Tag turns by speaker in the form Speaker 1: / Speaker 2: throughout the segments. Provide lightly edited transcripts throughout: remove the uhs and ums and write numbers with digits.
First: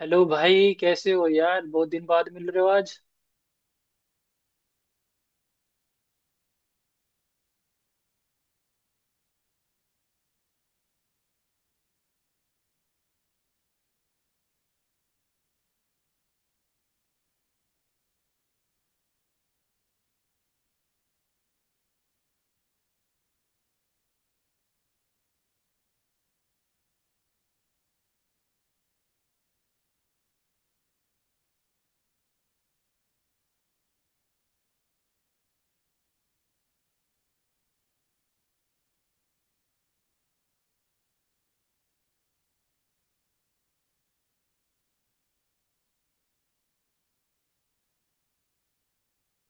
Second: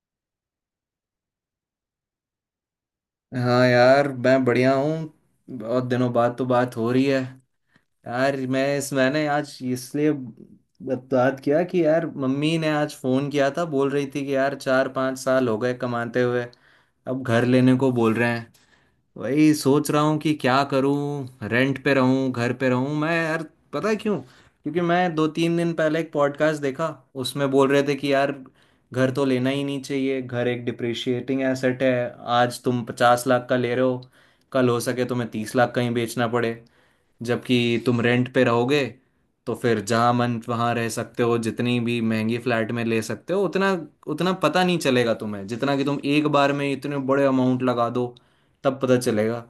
Speaker 1: Hello भाई, कैसे हो यार? बहुत दिन बाद मिल रहे हो आज।
Speaker 2: हाँ यार, मैं बढ़िया हूँ। बहुत दिनों बाद तो बात हो रही है। यार, मैंने आज इसलिए बात किया कि यार, मम्मी ने आज फ़ोन किया था। बोल रही थी कि यार, 4-5 साल हो गए कमाते हुए। अब घर लेने को बोल रहे हैं। वही सोच रहा हूँ कि क्या करूँ, रेंट पे रहूँ, घर पे रहूँ। मैं यार पता है क्यों? क्योंकि मैं 2-3 दिन पहले एक पॉडकास्ट देखा। उसमें बोल रहे थे कि यार, घर तो लेना ही नहीं चाहिए। घर एक डिप्रिशिएटिंग एसेट है। आज तुम 50 लाख का ले रहे हो, कल हो सके तुम्हें 30 लाख का ही बेचना पड़े। जबकि तुम रेंट पे रहोगे तो फिर जहाँ मन वहाँ रह सकते हो, जितनी भी महंगी फ्लैट में ले सकते हो उतना उतना पता नहीं चलेगा तुम्हें, जितना कि तुम एक बार में इतने बड़े अमाउंट लगा दो, तब पता चलेगा।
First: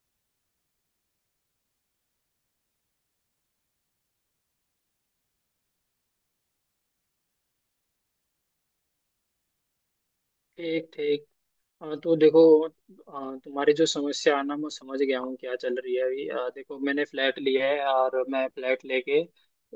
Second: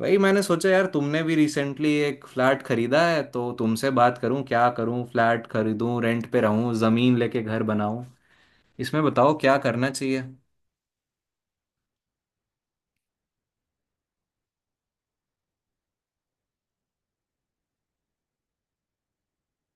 Speaker 2: वही मैंने सोचा यार, तुमने भी रिसेंटली एक फ्लैट खरीदा है, तो तुमसे बात करूं, क्या करूं, फ्लैट खरीदूं, रेंट पे रहूं, ज़मीन लेके घर बनाऊं। इसमें बताओ क्या करना चाहिए।
Speaker 1: ठीक ठीक। हाँ, तो देखो, तुम्हारी जो समस्या है ना, मैं समझ गया हूँ क्या चल रही है अभी। देखो, मैंने फ्लैट लिया है और मैं फ्लैट लेके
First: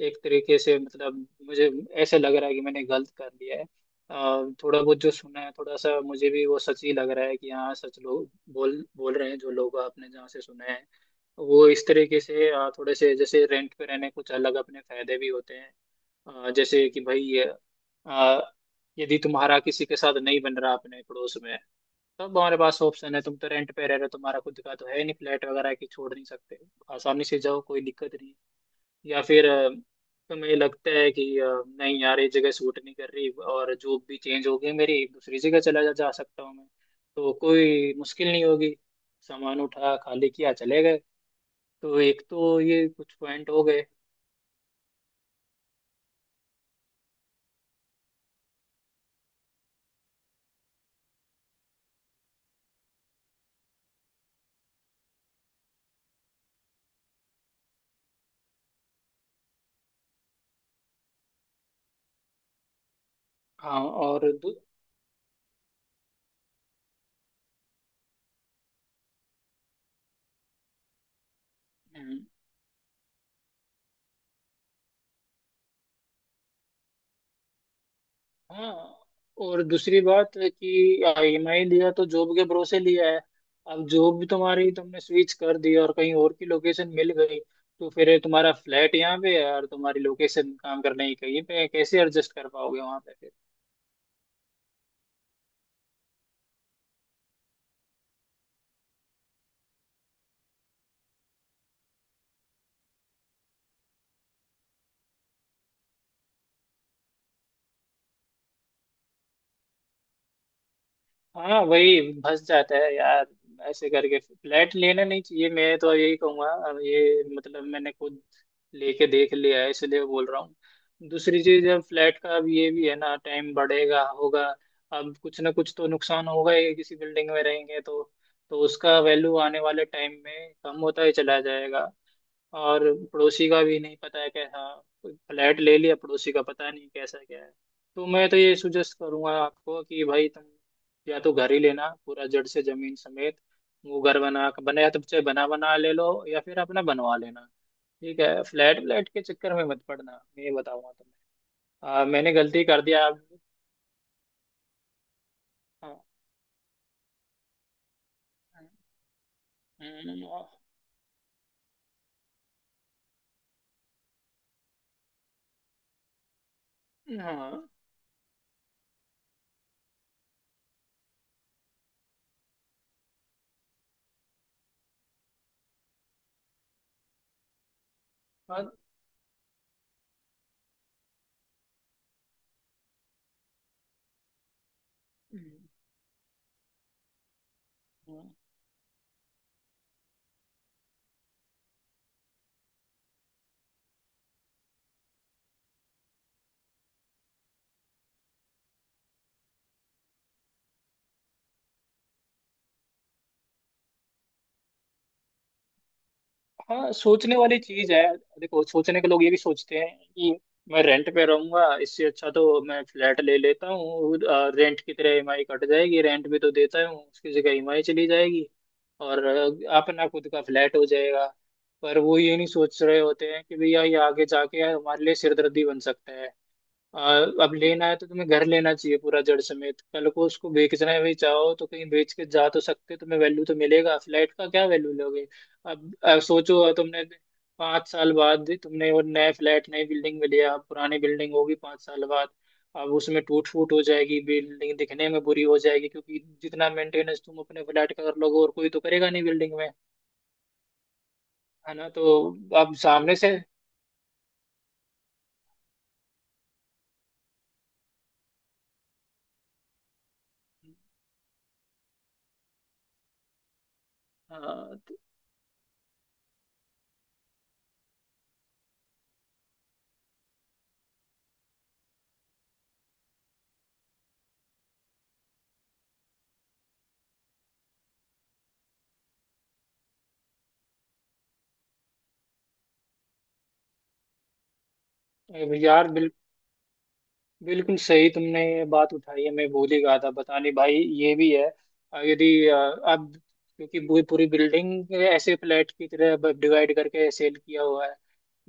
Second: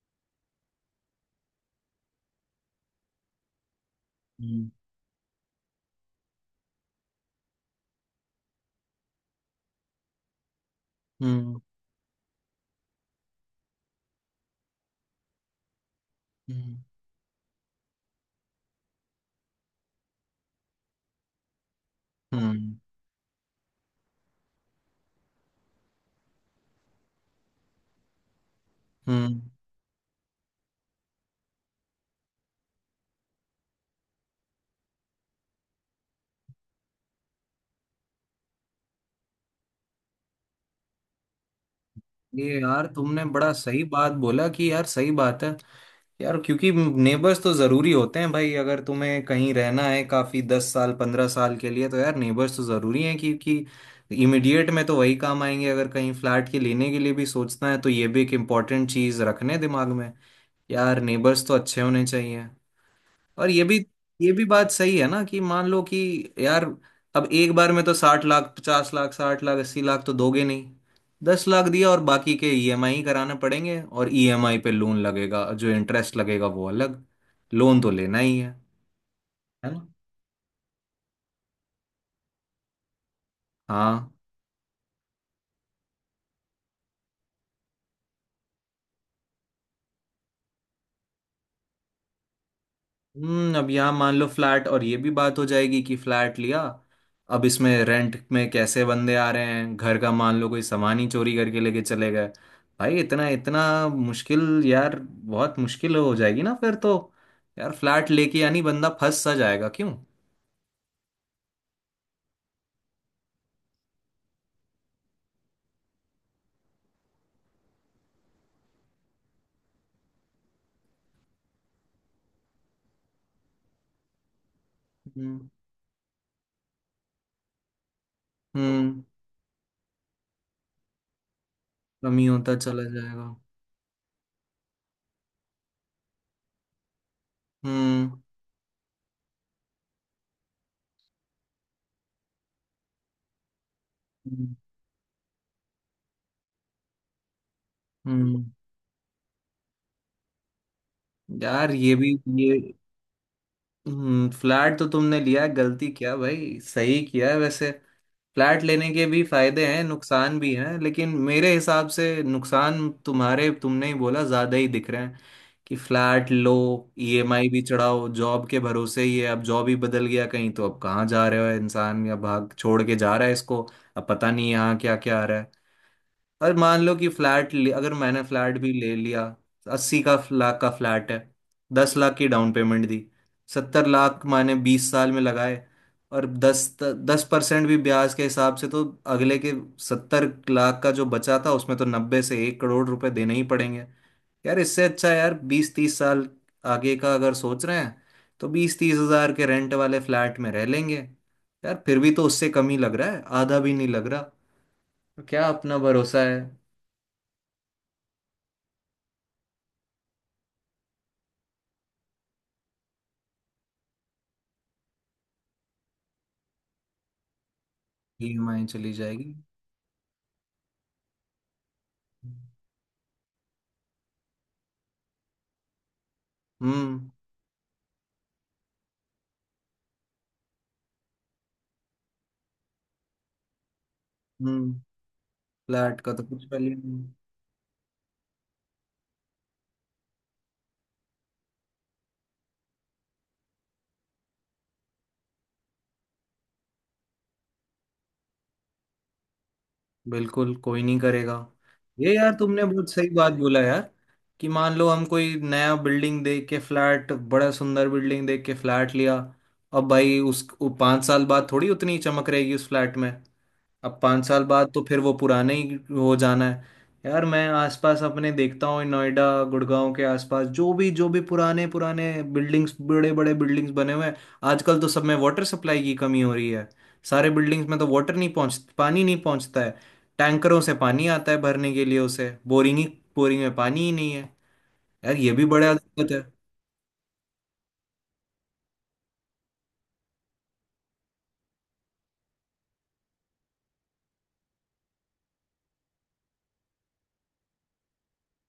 Speaker 1: एक तरीके से, मतलब मुझे ऐसे लग रहा है कि मैंने गलत कर लिया है।
Speaker 2: हम्म।
Speaker 1: थोड़ा बहुत जो सुना है, थोड़ा सा मुझे भी वो सच ही लग रहा है कि हाँ, सच लोग बोल बोल रहे हैं। जो लोग आपने जहाँ से सुना है,
Speaker 2: हम्म।
Speaker 1: वो इस तरीके से थोड़े से जैसे रेंट पे रहने कुछ अलग अपने फायदे भी होते हैं।
Speaker 2: हम्म।
Speaker 1: जैसे कि भाई, अ, यदि तुम्हारा किसी के साथ नहीं बन रहा अपने पड़ोस में, तब हमारे
Speaker 2: हम्म।
Speaker 1: पास ऑप्शन है। तुम तो रेंट पे रह रहे हो, तुम्हारा खुद का तो है नहीं, फ्लैट वगैरह की छोड़ नहीं सकते। आसानी से जाओ, कोई दिक्कत नहीं। या
Speaker 2: हम्म।
Speaker 1: फिर तुम्हें लगता है कि नहीं यार, ये जगह सूट नहीं कर रही और जॉब भी चेंज हो गई मेरी, दूसरी जगह चला जा सकता हूँ मैं, तो कोई मुश्किल नहीं होगी। सामान उठा, खाली किया, चले गए। तो एक तो
Speaker 2: ये यार
Speaker 1: ये कुछ
Speaker 2: तुमने
Speaker 1: पॉइंट
Speaker 2: बड़ा
Speaker 1: हो
Speaker 2: सही
Speaker 1: गए।
Speaker 2: बात बोला, कि यार सही बात है। यार, क्योंकि नेबर्स तो जरूरी होते हैं भाई। अगर तुम्हें कहीं रहना है काफी 10 साल 15 साल के लिए, तो यार नेबर्स तो जरूरी हैं, क्योंकि इमिडिएट में तो वही काम आएंगे। अगर कहीं फ्लैट के लेने के लिए भी सोचना है तो ये भी एक इम्पोर्टेंट चीज रखने दिमाग में। यार नेबर्स तो अच्छे होने चाहिए। और ये भी,
Speaker 1: हाँ और
Speaker 2: ये भी
Speaker 1: दू-
Speaker 2: बात सही है ना कि मान लो कि यार, अब एक बार में तो 60 लाख 50 लाख 60 लाख 80 लाख तो दोगे नहीं। 10 लाख दिया और
Speaker 1: हम्म,
Speaker 2: बाकी के ईएमआई कराने पड़ेंगे, और ईएमआई पे लोन लगेगा, जो इंटरेस्ट लगेगा वो अलग। लोन तो लेना ही है
Speaker 1: हाँ और
Speaker 2: है ना।
Speaker 1: दूसरी बात है कि ईएमआई लिया तो जॉब के भरोसे लिया है। अब
Speaker 2: हाँ।
Speaker 1: जॉब भी तुम्हारी तुमने स्विच कर दी और कहीं और की लोकेशन मिल गई, तो फिर तुम्हारा फ्लैट यहाँ पे है और तुम्हारी लोकेशन काम करने की कहीं पे है। कैसे एडजस्ट कर पाओगे वहां पे?
Speaker 2: हम्म। अब यहाँ मान लो फ्लैट, और ये भी बात हो जाएगी कि फ्लैट लिया, अब इसमें रेंट में कैसे बंदे आ रहे हैं घर का। मान लो कोई सामान ही चोरी करके लेके चले गए भाई। इतना इतना मुश्किल, यार बहुत मुश्किल हो जाएगी ना फिर तो। यार फ्लैट लेके यानी बंदा फंस सा जाएगा, क्यों?
Speaker 1: हाँ, वही फंस जाता है यार। ऐसे करके फ्लैट लेना नहीं चाहिए, मैं तो यही कहूंगा। अब ये, मतलब मैंने खुद लेके देख लिया है, इसलिए बोल रहा हूँ। दूसरी चीज, अब फ्लैट का, अब ये भी है ना, टाइम बढ़ेगा होगा, अब कुछ
Speaker 2: हम्म।
Speaker 1: ना कुछ तो नुकसान होगा ही किसी बिल्डिंग में रहेंगे तो। तो उसका
Speaker 2: हम्म।
Speaker 1: वैल्यू आने वाले टाइम में कम होता ही चला जाएगा।
Speaker 2: कमी होता
Speaker 1: और
Speaker 2: चला जाएगा।
Speaker 1: पड़ोसी का भी नहीं पता है कैसा, फ्लैट ले लिया, पड़ोसी का पता नहीं कैसा क्या है। तो
Speaker 2: हम्म।
Speaker 1: मैं तो ये सुजेस्ट करूंगा आपको कि भाई, तुम या तो घर ही लेना पूरा जड़ से जमीन समेत। वो घर बना
Speaker 2: हम्म।
Speaker 1: बना, या तो चाहे बना बना ले लो, या फिर अपना बनवा लेना। ठीक है,
Speaker 2: हम्म।
Speaker 1: फ्लैट व्लैट के चक्कर में मत पड़ना। मैं ये बताऊंगा तुम्हें।
Speaker 2: यार ये भी,
Speaker 1: मैंने
Speaker 2: ये
Speaker 1: गलती कर दिया आप।
Speaker 2: हम्म। फ्लैट तो तुमने लिया है, गलती
Speaker 1: हाँ
Speaker 2: क्या भाई, सही किया है वैसे। फ्लैट लेने के भी फायदे हैं नुकसान भी
Speaker 1: हाँ
Speaker 2: हैं, लेकिन मेरे हिसाब से नुकसान तुम्हारे तुमने ही बोला ज्यादा ही दिख रहे हैं कि फ्लैट लो, ईएमआई भी चढ़ाओ, जॉब के भरोसे ही है। अब जॉब ही बदल गया कहीं, तो अब कहाँ जा रहे हो इंसान, या भाग छोड़ के जा रहा है इसको। अब पता नहीं यहाँ क्या क्या आ रहा है। और मान लो कि अगर मैंने फ्लैट
Speaker 1: हाँ
Speaker 2: भी ले लिया। 80 लाख का फ्लैट है, 10 लाख की डाउन पेमेंट दी, 70 लाख मैंने 20 साल में लगाए, और 10-10% भी ब्याज के
Speaker 1: हाँ।
Speaker 2: हिसाब से तो अगले के 70 लाख का जो बचा था उसमें तो 90 से 1 करोड़ रुपए देने ही पड़ेंगे। यार इससे अच्छा है यार 20-30 साल आगे का अगर सोच रहे हैं तो 20-30 हजार के रेंट वाले फ्लैट में रह लेंगे। यार फिर भी तो उससे कम ही लग रहा है, आधा भी नहीं लग रहा। तो क्या अपना भरोसा है।
Speaker 1: हाँ, सोचने वाली चीज है। देखो, सोचने के लोग ये भी सोचते हैं कि मैं रेंट पे रहूंगा, इससे अच्छा तो मैं फ्लैट ले लेता हूँ। रेंट की तरह ईएमआई कट जाएगी, रेंट भी तो देता हूँ, उसकी जगह ईएमआई चली जाएगी,
Speaker 2: ईएमआई चली
Speaker 1: और
Speaker 2: जाएगी।
Speaker 1: अपना खुद का फ्लैट हो जाएगा। पर वो ये नहीं सोच रहे होते हैं कि भैया, ये आगे जाके हमारे लिए सिरदर्दी बन सकता है।
Speaker 2: हम्म।
Speaker 1: आ, अब लेना है तो तुम्हें घर लेना चाहिए पूरा जड़ समेत। कल को उसको बेचना भी चाहो तो कहीं बेच के जा तो सकते हो, तुम्हें वैल्यू तो मिलेगा। फ्लैट का क्या
Speaker 2: हम्म।
Speaker 1: वैल्यू लोगे? अब,
Speaker 2: फ्लैट का
Speaker 1: अब
Speaker 2: तो कुछ
Speaker 1: सोचो,
Speaker 2: वैल्यू नहीं।
Speaker 1: तुमने 5 साल बाद तुमने वो नया फ्लैट नई बिल्डिंग में लिया, अब पुरानी बिल्डिंग होगी 5 साल बाद। अब उसमें टूट फूट हो जाएगी, बिल्डिंग दिखने में बुरी हो जाएगी, क्योंकि जितना मेंटेनेंस तुम अपने फ्लैट का कर लोगे, और कोई तो करेगा नहीं बिल्डिंग में।
Speaker 2: बिल्कुल कोई नहीं करेगा।
Speaker 1: है ना? तो
Speaker 2: ये यार तुमने
Speaker 1: अब
Speaker 2: बहुत सही
Speaker 1: सामने
Speaker 2: बात
Speaker 1: से,
Speaker 2: बोला यार, कि मान लो हम कोई नया बिल्डिंग देख के, फ्लैट बड़ा सुंदर बिल्डिंग देख के फ्लैट लिया, अब भाई उस वो 5 साल बाद थोड़ी उतनी चमक रहेगी उस फ्लैट में। अब 5 साल बाद
Speaker 1: हाँ,
Speaker 2: तो फिर वो पुराने ही हो जाना है। यार मैं आसपास अपने देखता हूँ, नोएडा गुड़गांव के आसपास जो भी पुराने पुराने बिल्डिंग्स बड़े बड़े बिल्डिंग्स बने हुए हैं, आजकल तो सब में वाटर सप्लाई की कमी हो रही है। सारे बिल्डिंग्स में तो वाटर नहीं पहुँच पानी नहीं पहुँचता है। टैंकरों से पानी आता है भरने के लिए, उसे बोरिंग में पानी ही नहीं है। यार ये भी
Speaker 1: तो
Speaker 2: बड़ा
Speaker 1: यार
Speaker 2: दिक्कत है।
Speaker 1: बिल्कुल सही तुमने ये बात उठाई है, मैं भूल ही गया था बताने भाई, ये भी है। अ, यदि अ, अब क्योंकि पूरी पूरी बिल्डिंग ऐसे फ्लैट की तरह डिवाइड करके सेल किया हुआ है,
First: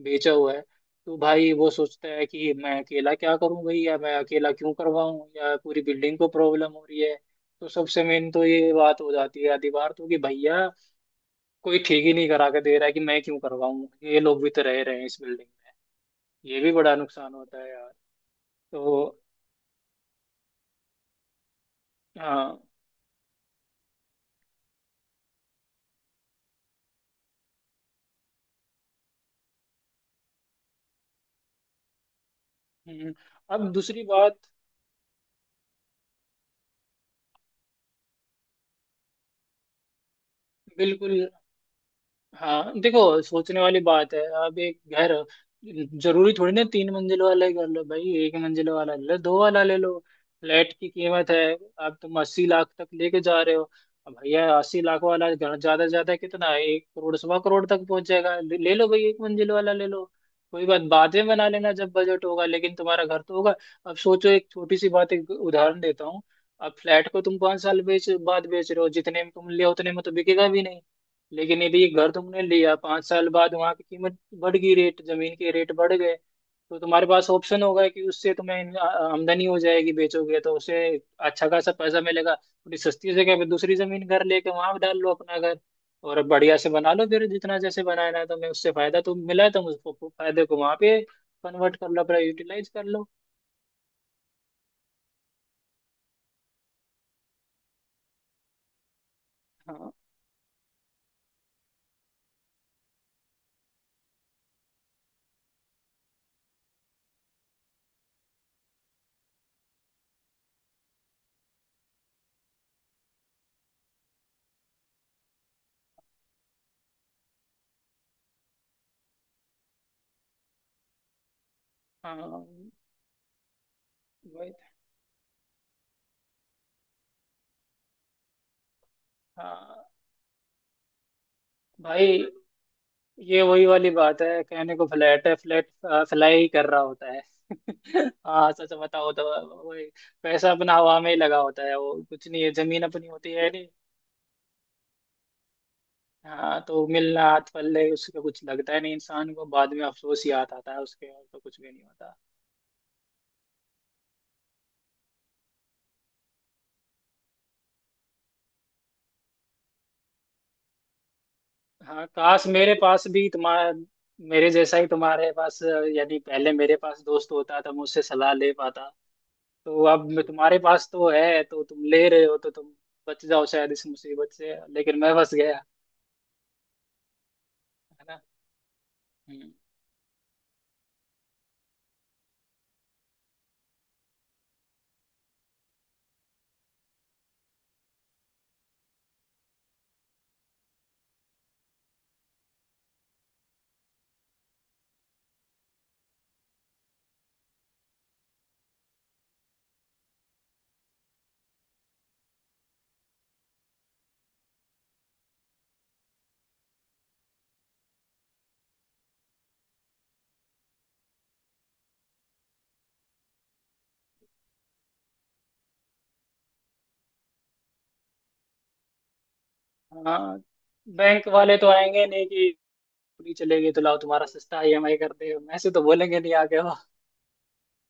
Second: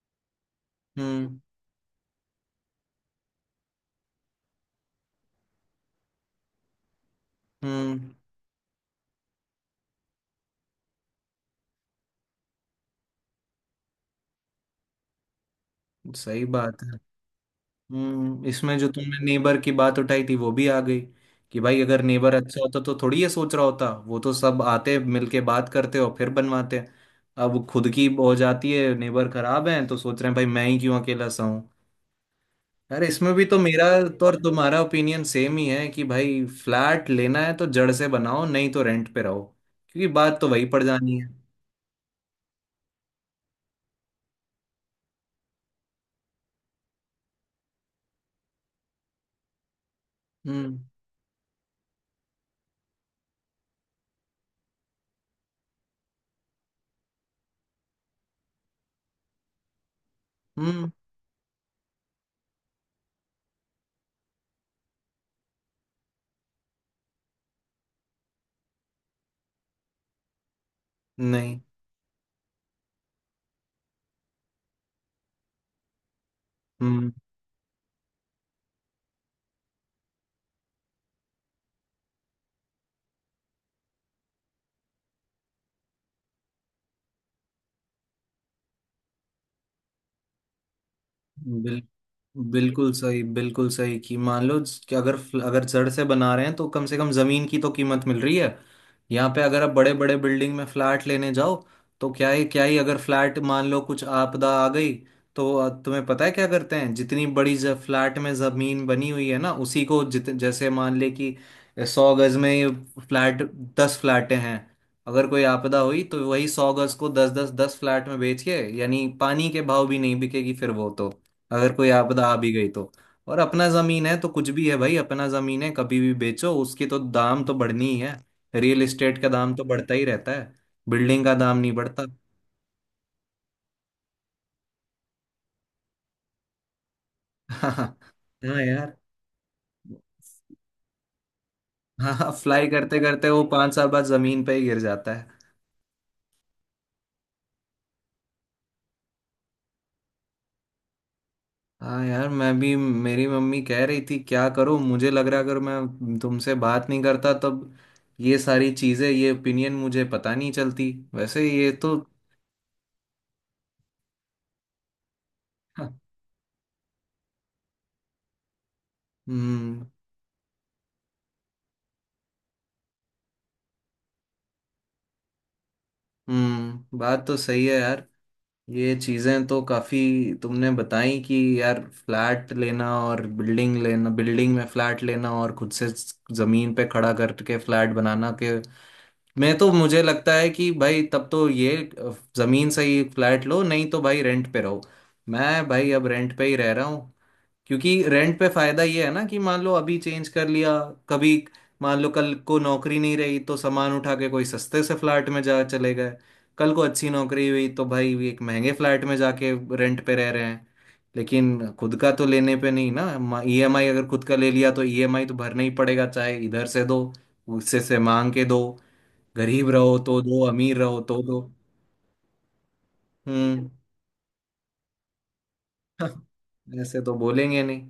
Speaker 1: बेचा हुआ है। तो
Speaker 2: हम्म।
Speaker 1: भाई वो सोचता है कि मैं अकेला क्या करूं भाई, या मैं अकेला क्यों करवाऊं, या पूरी बिल्डिंग को प्रॉब्लम हो रही है। तो
Speaker 2: हम्म।
Speaker 1: सबसे मेन तो ये बात हो जाती है आधी बार तो, कि भैया, कोई ठीक ही नहीं करा के दे रहा है, कि मैं क्यों करवाऊं, ये लोग भी तो रह रहे हैं इस बिल्डिंग में।
Speaker 2: सही
Speaker 1: ये भी
Speaker 2: बात
Speaker 1: बड़ा
Speaker 2: है।
Speaker 1: नुकसान होता है यार।
Speaker 2: हम्म। इसमें जो तुमने
Speaker 1: तो
Speaker 2: नेबर की बात उठाई थी वो भी आ गई, कि भाई अगर नेबर
Speaker 1: हाँ।
Speaker 2: अच्छा होता तो थोड़ी ये सोच रहा होता, वो तो सब आते मिलके बात करते और फिर बनवाते। अब वो खुद की हो जाती है, नेबर खराब है तो सोच रहे हैं भाई मैं ही क्यों अकेला सहूं। यार
Speaker 1: हम्म,
Speaker 2: इसमें भी तो
Speaker 1: अब
Speaker 2: मेरा,
Speaker 1: दूसरी
Speaker 2: तो और
Speaker 1: बात,
Speaker 2: तुम्हारा ओपिनियन सेम ही है कि भाई फ्लैट लेना है तो जड़ से बनाओ नहीं तो रेंट पे रहो, क्योंकि बात तो वही पड़ जानी
Speaker 1: बिल्कुल।
Speaker 2: है।
Speaker 1: हाँ, देखो, सोचने वाली बात है। अब एक घर, जरूरी थोड़ी ना 3 मंजिल वाला ही घर लो भाई, एक मंजिल वाला ले लो, दो वाला ले लो। फ्लैट
Speaker 2: हम्म।
Speaker 1: की कीमत है, अब तुम 80 लाख तक लेके जा रहे हो। अब भैया, 80 लाख वाला घर ज्यादा से ज्यादा कितना है? एक करोड़, सवा करोड़ तक पहुंच जाएगा। ले ले लो भाई, एक मंजिल वाला ले लो। कोई बात,
Speaker 2: हम्म।
Speaker 1: बाद में बना लेना जब बजट होगा, लेकिन तुम्हारा घर तो होगा। अब सोचो, एक छोटी सी बात, एक उदाहरण देता हूँ। अब फ्लैट को तुम 5 साल बेच बाद बेच रहे हो, जितने में तुम लिया उतने में तो बिकेगा भी नहीं।
Speaker 2: नहीं।
Speaker 1: लेकिन यदि ये घर तुमने लिया 5 साल बाद, वहां की कीमत बढ़ गई, रेट, जमीन के रेट बढ़ गए, तो तुम्हारे
Speaker 2: हम्म।
Speaker 1: पास ऑप्शन होगा कि उससे तुम्हें आमदनी हो जाएगी। बेचोगे तो उसे अच्छा खासा पैसा मिलेगा, थोड़ी सस्ती जगह पे दूसरी जमीन घर लेके वहां डाल लो अपना घर, और बढ़िया से बना लो फिर जितना जैसे बनाना है तुम्हें। उससे फायदा तो मिला है, तुम उसको, फायदे को वहां पे कन्वर्ट कर लो अपना, यूटिलाइज कर
Speaker 2: बिल्कुल
Speaker 1: लो।
Speaker 2: सही, बिल्कुल सही, कि मान लो कि अगर, अगर जड़ से बना रहे हैं तो कम से कम जमीन की तो कीमत मिल रही है। यहाँ पे अगर आप
Speaker 1: हाँ,
Speaker 2: बड़े बड़े बिल्डिंग में फ्लैट लेने जाओ, तो क्या ही, क्या ही अगर फ्लैट मान लो कुछ आपदा आ गई, तो तुम्हें पता है क्या करते हैं? जितनी बड़ी फ्लैट में जमीन बनी हुई है ना उसी को जित जैसे मान ले कि 100 गज में फ्लैट 10 फ्लैटें हैं, अगर कोई आपदा हुई तो वही 100 गज को दस दस दस फ्लैट में बेच के, यानी पानी के भाव भी नहीं बिकेगी फिर वो तो। अगर कोई
Speaker 1: हाँ
Speaker 2: आपदा आ भी गई तो। और अपना जमीन है तो कुछ
Speaker 1: वही तो।
Speaker 2: भी है भाई, अपना जमीन है कभी भी बेचो उसकी तो दाम तो बढ़नी ही है। रियल एस्टेट का दाम तो
Speaker 1: हाँ
Speaker 2: बढ़ता ही रहता है, बिल्डिंग का दाम नहीं बढ़ता।
Speaker 1: भाई, ये वही वाली बात है, कहने को फ्लैट है, फ्लैट फ्लाई ही कर रहा होता है। हाँ,
Speaker 2: हाँ
Speaker 1: सच
Speaker 2: यार।
Speaker 1: बताओ तो। वही, पैसा अपना हवा में ही लगा होता है, वो कुछ
Speaker 2: हाँ,
Speaker 1: नहीं है,
Speaker 2: फ्लाई
Speaker 1: जमीन
Speaker 2: करते
Speaker 1: अपनी
Speaker 2: करते
Speaker 1: होती
Speaker 2: वो
Speaker 1: है नहीं।
Speaker 2: 5 साल बाद जमीन पे ही गिर जाता है।
Speaker 1: हाँ, तो मिलना हाथ पल्ले उसका कुछ लगता है नहीं इंसान को, बाद में अफसोस ही याद आता है उसके, और तो कुछ भी नहीं
Speaker 2: हाँ
Speaker 1: होता।
Speaker 2: यार, मैं भी, मेरी मम्मी कह रही थी क्या करूँ, मुझे लग रहा अगर मैं तुमसे बात नहीं करता तब ये सारी चीजें, ये ओपिनियन मुझे पता नहीं चलती वैसे ये तो।
Speaker 1: हाँ काश मेरे पास भी तुम्हारा, मेरे जैसा ही तुम्हारे पास,
Speaker 2: हाँ।
Speaker 1: यदि पहले मेरे पास दोस्त होता तो मुझसे सलाह ले पाता। तो
Speaker 2: हम्म।
Speaker 1: अब मैं तुम्हारे पास तो है, तो तुम ले रहे हो, तो तुम बच जाओ शायद इस मुसीबत से, लेकिन मैं बच गया।
Speaker 2: हम्म। बात तो सही है यार।
Speaker 1: है ना?
Speaker 2: ये चीजें
Speaker 1: हम्म।
Speaker 2: तो काफी तुमने बताई, कि यार फ्लैट लेना और बिल्डिंग लेना, बिल्डिंग में फ्लैट लेना और खुद से जमीन पे खड़ा करके फ्लैट बनाना के, मैं तो मुझे लगता है कि भाई तब तो ये जमीन से ही फ्लैट लो नहीं तो भाई रेंट पे रहो। मैं भाई अब रेंट पे ही रह रहा हूँ, क्योंकि रेंट पे फायदा ये है ना कि मान लो अभी चेंज कर लिया कभी, मान लो कल को नौकरी नहीं रही तो सामान उठा के कोई सस्ते से फ्लैट में जा चले गए। कल को अच्छी नौकरी हुई तो भाई ये एक महंगे फ्लैट में जाके रेंट पे रह रहे हैं। लेकिन खुद का तो लेने पे नहीं ना, ईएमआई अगर खुद का ले लिया तो ईएमआई तो भरना ही पड़ेगा, चाहे इधर से दो, उससे से मांग के दो, गरीब रहो तो
Speaker 1: हाँ,
Speaker 2: दो, अमीर रहो तो
Speaker 1: बैंक
Speaker 2: दो।
Speaker 1: वाले तो आएंगे नहीं कि पूरी चले
Speaker 2: हम्म।
Speaker 1: गए तो लाओ, तुम्हारा सस्ता ईएमआई कर दे, ऐसे तो बोलेंगे नहीं आगे।
Speaker 2: ऐसे तो बोलेंगे नहीं।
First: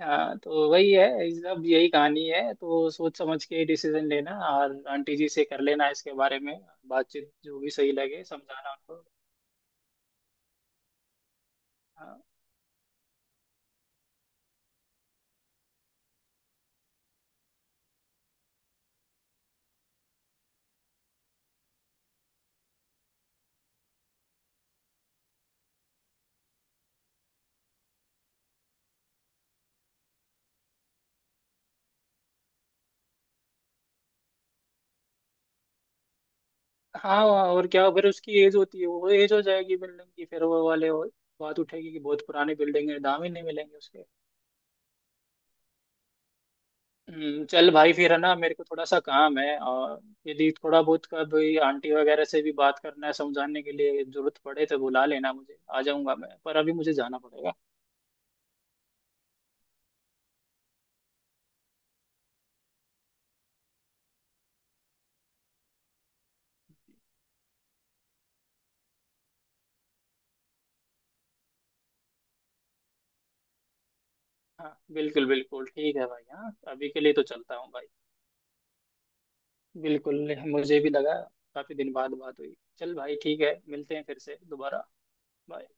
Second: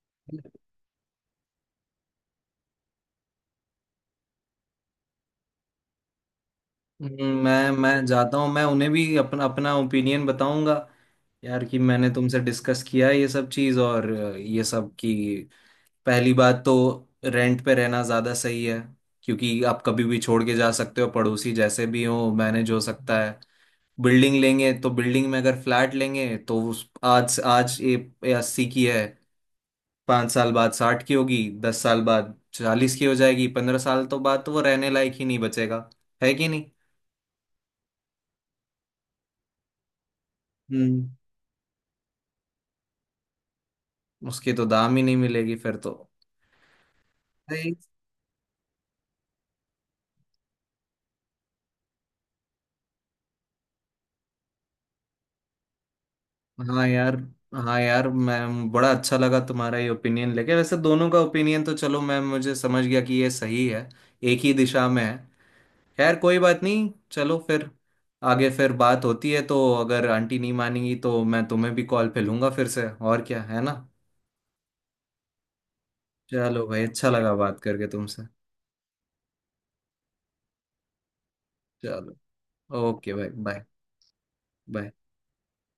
Speaker 1: हाँ, तो वही है सब, यही कहानी है। तो सोच समझ के डिसीजन लेना, और आंटी जी से कर लेना इसके बारे में बातचीत, जो
Speaker 2: मैं
Speaker 1: भी सही
Speaker 2: मैं
Speaker 1: लगे
Speaker 2: जाता हूँ, मैं
Speaker 1: समझाना
Speaker 2: उन्हें
Speaker 1: उनको।
Speaker 2: भी अपना अपना ओपिनियन बताऊंगा यार, कि मैंने
Speaker 1: हाँ
Speaker 2: तुमसे डिस्कस किया है ये सब चीज़ और ये सब की। पहली बात तो रेंट पे रहना ज़्यादा सही है, क्योंकि आप कभी भी छोड़ के जा सकते हो, पड़ोसी जैसे भी हो मैनेज हो सकता है। बिल्डिंग लेंगे तो बिल्डिंग में, अगर फ्लैट लेंगे तो उस आज आज ये 80 की है, 5 साल बाद 60 की होगी, 10 साल बाद 40 की हो जाएगी, 15 साल तो बाद तो वो रहने लायक ही नहीं बचेगा। है कि नहीं?
Speaker 1: हाँ हाँ, और क्या, फिर उसकी एज होती है, वो एज हो जाएगी बिल्डिंग की, फिर वो वाले हो,
Speaker 2: हम्म।
Speaker 1: बात उठेगी कि बहुत पुरानी बिल्डिंग है, दाम ही नहीं मिलेंगे उसके।
Speaker 2: उसकी तो दाम ही नहीं मिलेगी फिर तो।
Speaker 1: चल
Speaker 2: भाई,
Speaker 1: भाई, फिर है ना, मेरे को थोड़ा सा काम है। और यदि थोड़ा बहुत कभी आंटी वगैरह से भी बात करना है समझाने के लिए जरूरत पड़े, तो बुला लेना मुझे, आ जाऊंगा मैं, पर अभी
Speaker 2: हाँ
Speaker 1: मुझे
Speaker 2: यार।
Speaker 1: जाना पड़ेगा।
Speaker 2: हाँ यार, मैं बड़ा अच्छा लगा तुम्हारा ये ओपिनियन लेके, वैसे दोनों का ओपिनियन तो चलो मैं, मुझे समझ गया कि ये सही है, एक ही दिशा में है। खैर कोई बात नहीं, चलो फिर आगे फिर बात होती है, तो अगर आंटी नहीं मानेंगी तो मैं तुम्हें भी कॉल पे लूंगा फिर से, और क्या है ना।
Speaker 1: हाँ, बिल्कुल बिल्कुल ठीक है भाई। हाँ,
Speaker 2: चलो भाई
Speaker 1: अभी के
Speaker 2: अच्छा
Speaker 1: लिए तो
Speaker 2: लगा
Speaker 1: चलता
Speaker 2: बात
Speaker 1: हूँ
Speaker 2: करके
Speaker 1: भाई।
Speaker 2: तुमसे।
Speaker 1: बिल्कुल, मुझे भी लगा, काफी दिन बाद
Speaker 2: चलो।
Speaker 1: बात हुई। चल
Speaker 2: ओके
Speaker 1: भाई,
Speaker 2: भाई
Speaker 1: ठीक है,
Speaker 2: बाय।
Speaker 1: मिलते हैं फिर से दोबारा।
Speaker 2: बाय।
Speaker 1: बाय।